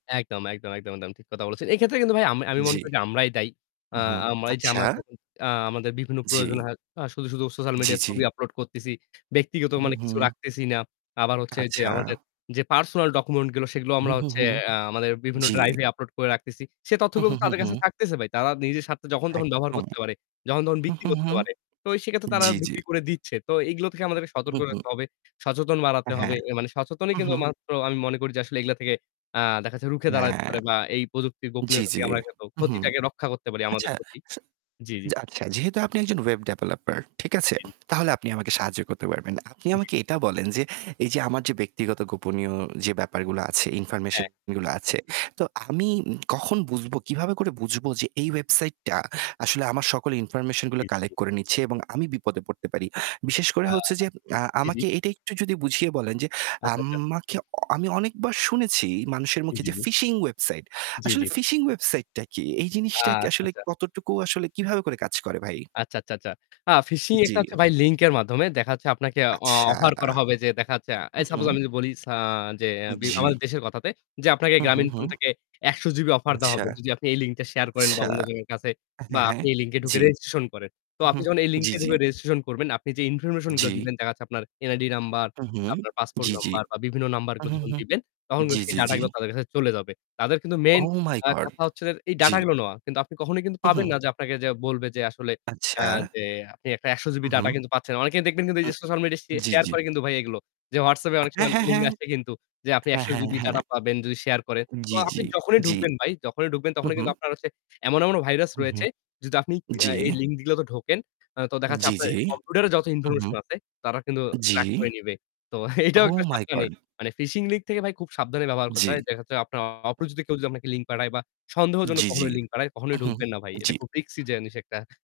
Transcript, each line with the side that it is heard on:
left: একদম, একদম, একদম, একদম ঠিক কথা বলেছেন। এক্ষেত্রে কিন্তু ভাই আমি আমি মনে
right: জি।
left: করি যে আমরাই দায়ী। আ
right: হুম।
left: আ আমরা এই যে
right: আচ্ছা।
left: আমরা যেমন আ আমাদের বিভিন্ন প্রয়োজন
right: জি।
left: হয়, আ শুধু, শুধু social
right: জি,
left: media ছবি
right: জি।
left: upload করতেছি। ব্যক্তিগত
right: হু,
left: মানে কিছু
right: হুম।
left: রাখতেছি না। আবার হচ্ছে যে
right: আচ্ছা।
left: আমাদের যে personal document গুলো সেগুলো
right: হু,
left: আমরা
right: হু,
left: হচ্ছে
right: হু।
left: আ আমাদের বিভিন্ন
right: জি।
left: drive এ upload করে রাখতেছি। সে
right: হু,
left: তথ্যগুলো
right: হু,
left: তো
right: হু,
left: তাদের কাছে
right: হু।
left: থাকতেছে ভাই। তারা নিজের স্বার্থে যখন তখন ব্যবহার
right: একদম।
left: করতে পারে, যখন তখন
right: হু,
left: বিক্রি
right: হু,
left: করতে
right: হু।
left: পারে। তো সেইক্ষেত্রে তারা
right: জি, জি।
left: বিক্রি করে দিচ্ছে। তো এইগুলো থেকে আমাদেরকে
right: হু,
left: সতর্ক
right: হু।
left: থাকতে হবে, সচেতন বাড়াতে হবে।
right: হ্যাঁ।
left: এ মানে সচেতনই
right: উ
left: কিন্তু
right: হু।
left: একমাত্র আমি মনে করি যে আসলে এগুলা থেকে আ দেখা যাচ্ছে রুখে দাঁড়াতে
right: হ্যাঁ।
left: পারে বা এই প্রযুক্তির
right: জি,
left: গোপনীয়তা
right: জি।
left: থেকে আমরা কিন্তু
right: হু, হুম।
left: ক্ষতিটাকে রক্ষা করতে পারি আমাদের
right: আচ্ছা।
left: ক্ষতি।
right: আচ্ছা
left: জি, জি।
right: জা আচ্ছা যেহেতু আপনি একজন web developer, ঠিক আছে?
left: জি।
right: তাহলে আপনি আমাকে সাহায্য করতে পারবেন। আপনি
left: জি।
right: আমাকে এটা বলেন যে এই যে আমার যে ব্যক্তিগত গোপনীয় যে ব্যাপারগুলো আছে,
left: হ্যাঁ।
right: information যেগুলো আছে, তো আমি কখন বুঝবো, কিভাবে করে বুঝবো যে এই website টা আসলে আমার সকল information
left: জি,
right: গুলো
left: জি, জি।
right: collect করে নিচ্ছে এবং আমি বিপদে পড়তে পারি? বিশেষ করে
left: আ
right: হচ্ছে যে, আ
left: জি, জি।
right: আমাকে এটা একটু যদি বুঝিয়ে বলেন যে,
left: আচ্ছা, আচ্ছা।
right: আমাকে অ আমি অনেকবার শুনেছি মানুষের
left: জি,
right: মুখে
left: জি,
right: যে
left: জি।
right: phishing website।
left: জি, জি।
right: আসলে phishing website টা কি? এই
left: আ
right: জিনিসটা কি
left: আচ্ছা,
right: আসলে
left: আচ্ছা।
right: কতটুকু আসলে কিভাবে করে কাজ করে ভাই?
left: আচ্ছা, আচ্ছা, আচ্ছা। আ phishing
right: জি।
left: একটা হচ্ছে ভাই link এর মাধ্যমে। দেখা যাচ্ছে আপনাকে অ
right: আচ্ছা।
left: offer করা হবে যে দেখা যাচ্ছে,
right: উ
left: এই suppose
right: হুম।
left: আমি যদি বলি সা যে বি
right: জি।
left: আমাদের দেশের কথাতে যে আপনাকে
right: হুম, হুম,
left: গ্রামীণফোন
right: হুম।
left: থেকে ১০০ GB offer দেওয়া
right: আচ্ছা।
left: হবে যদি আপনি এই linkটা share করেন বা
right: আচ্ছা।
left: অন্যজনের কাছে বা
right: হ্যাঁ, হ্যাঁ।
left: আপনি এই link এ ঢুকে
right: জি।
left: registration করেন। তো
right: হু,
left: আপনি
right: হুম।
left: যখন এই link
right: জি,
left: এ
right: জি।
left: ঢুকে registration করবেন, আপনি যে information গুলো
right: জি।
left: দিবেন দেখা যাচ্ছে আপনার NID number,
right: উ হুম।
left: আপনার passport
right: জি, জি।
left: number বা বিভিন্ন number গুলো
right: হুম,
left: যখন
right: হুম।
left: দিবেন তখন
right: জি,
left: সেই
right: জি,
left: data
right: জি।
left: গুলো তাদের কাছে চলে যাবে। তাদের কিন্তু main
right: oh my
left: a
right: god!
left: কথা হচ্ছে এই data
right: জি।
left: গুলো নেওয়া। কিন্তু আপনি কখনোই কিন্তু পাবেন
right: হুম।
left: না যে আপনাকে যে বলবে যে আসলে আ
right: আচ্ছা।
left: যে আপনি একটা ১০০ GB data
right: হুম।
left: কিন্তু পাচ্ছেন। অনেকেই দেখবেন কিন্তু এই যে social media স
right: জি,
left: share
right: জি।
left: করে কিন্তু ভাই এইগুলো। যে WhatsApp এ অনেক
right: হ্যাঁ,
left: সময়
right: হ্যাঁ,
left: link
right: হ্যাঁ।
left: আসে কিন্তু যে আপনি
right: হ্যাঁ,
left: ১০০
right: হ্যাঁ,
left: GB data
right: হ্যাঁ।
left: পাবেন যদি share করেন। তো
right: জি,
left: আপনি
right: জি।
left: যখনই
right: জি।
left: ঢুকবেন ভাই, যখনই ঢুকবেন
right: হু,
left: তখনই
right: হু।
left: কিন্তু আপনার হচ্ছে এমন, এমন virus
right: হুম,
left: রয়েছে
right: হুম।
left: যদি আপনি আ
right: জি।
left: এই link গুলোতে ঢোকেন তো দেখা যাচ্ছে
right: জি,
left: আপনার
right: জি।
left: কম্পিউটারে যত
right: উ হুম।
left: information আছে তারা কিন্তু
right: জি।
left: track করে নিবে। তো এটাও একটা
right: oh my
left: সাবধানী।
right: god!
left: মানে phishing link থেকে ভাই খুব সাবধানে ব্যবহার করতে
right: জি।
left: হয়। দেখা যাচ্ছে আপনার অপরিচিত কেউ যদি আপনাকে link পাঠায় বা সন্দেহজনক
right: জি, জি।
left: কখনো link পাঠায়
right: উ
left: কখনোই
right: হুম।
left: ঢুকবেন না ভাই।
right: জি।
left: এটা খুব risky জিনিস একটা।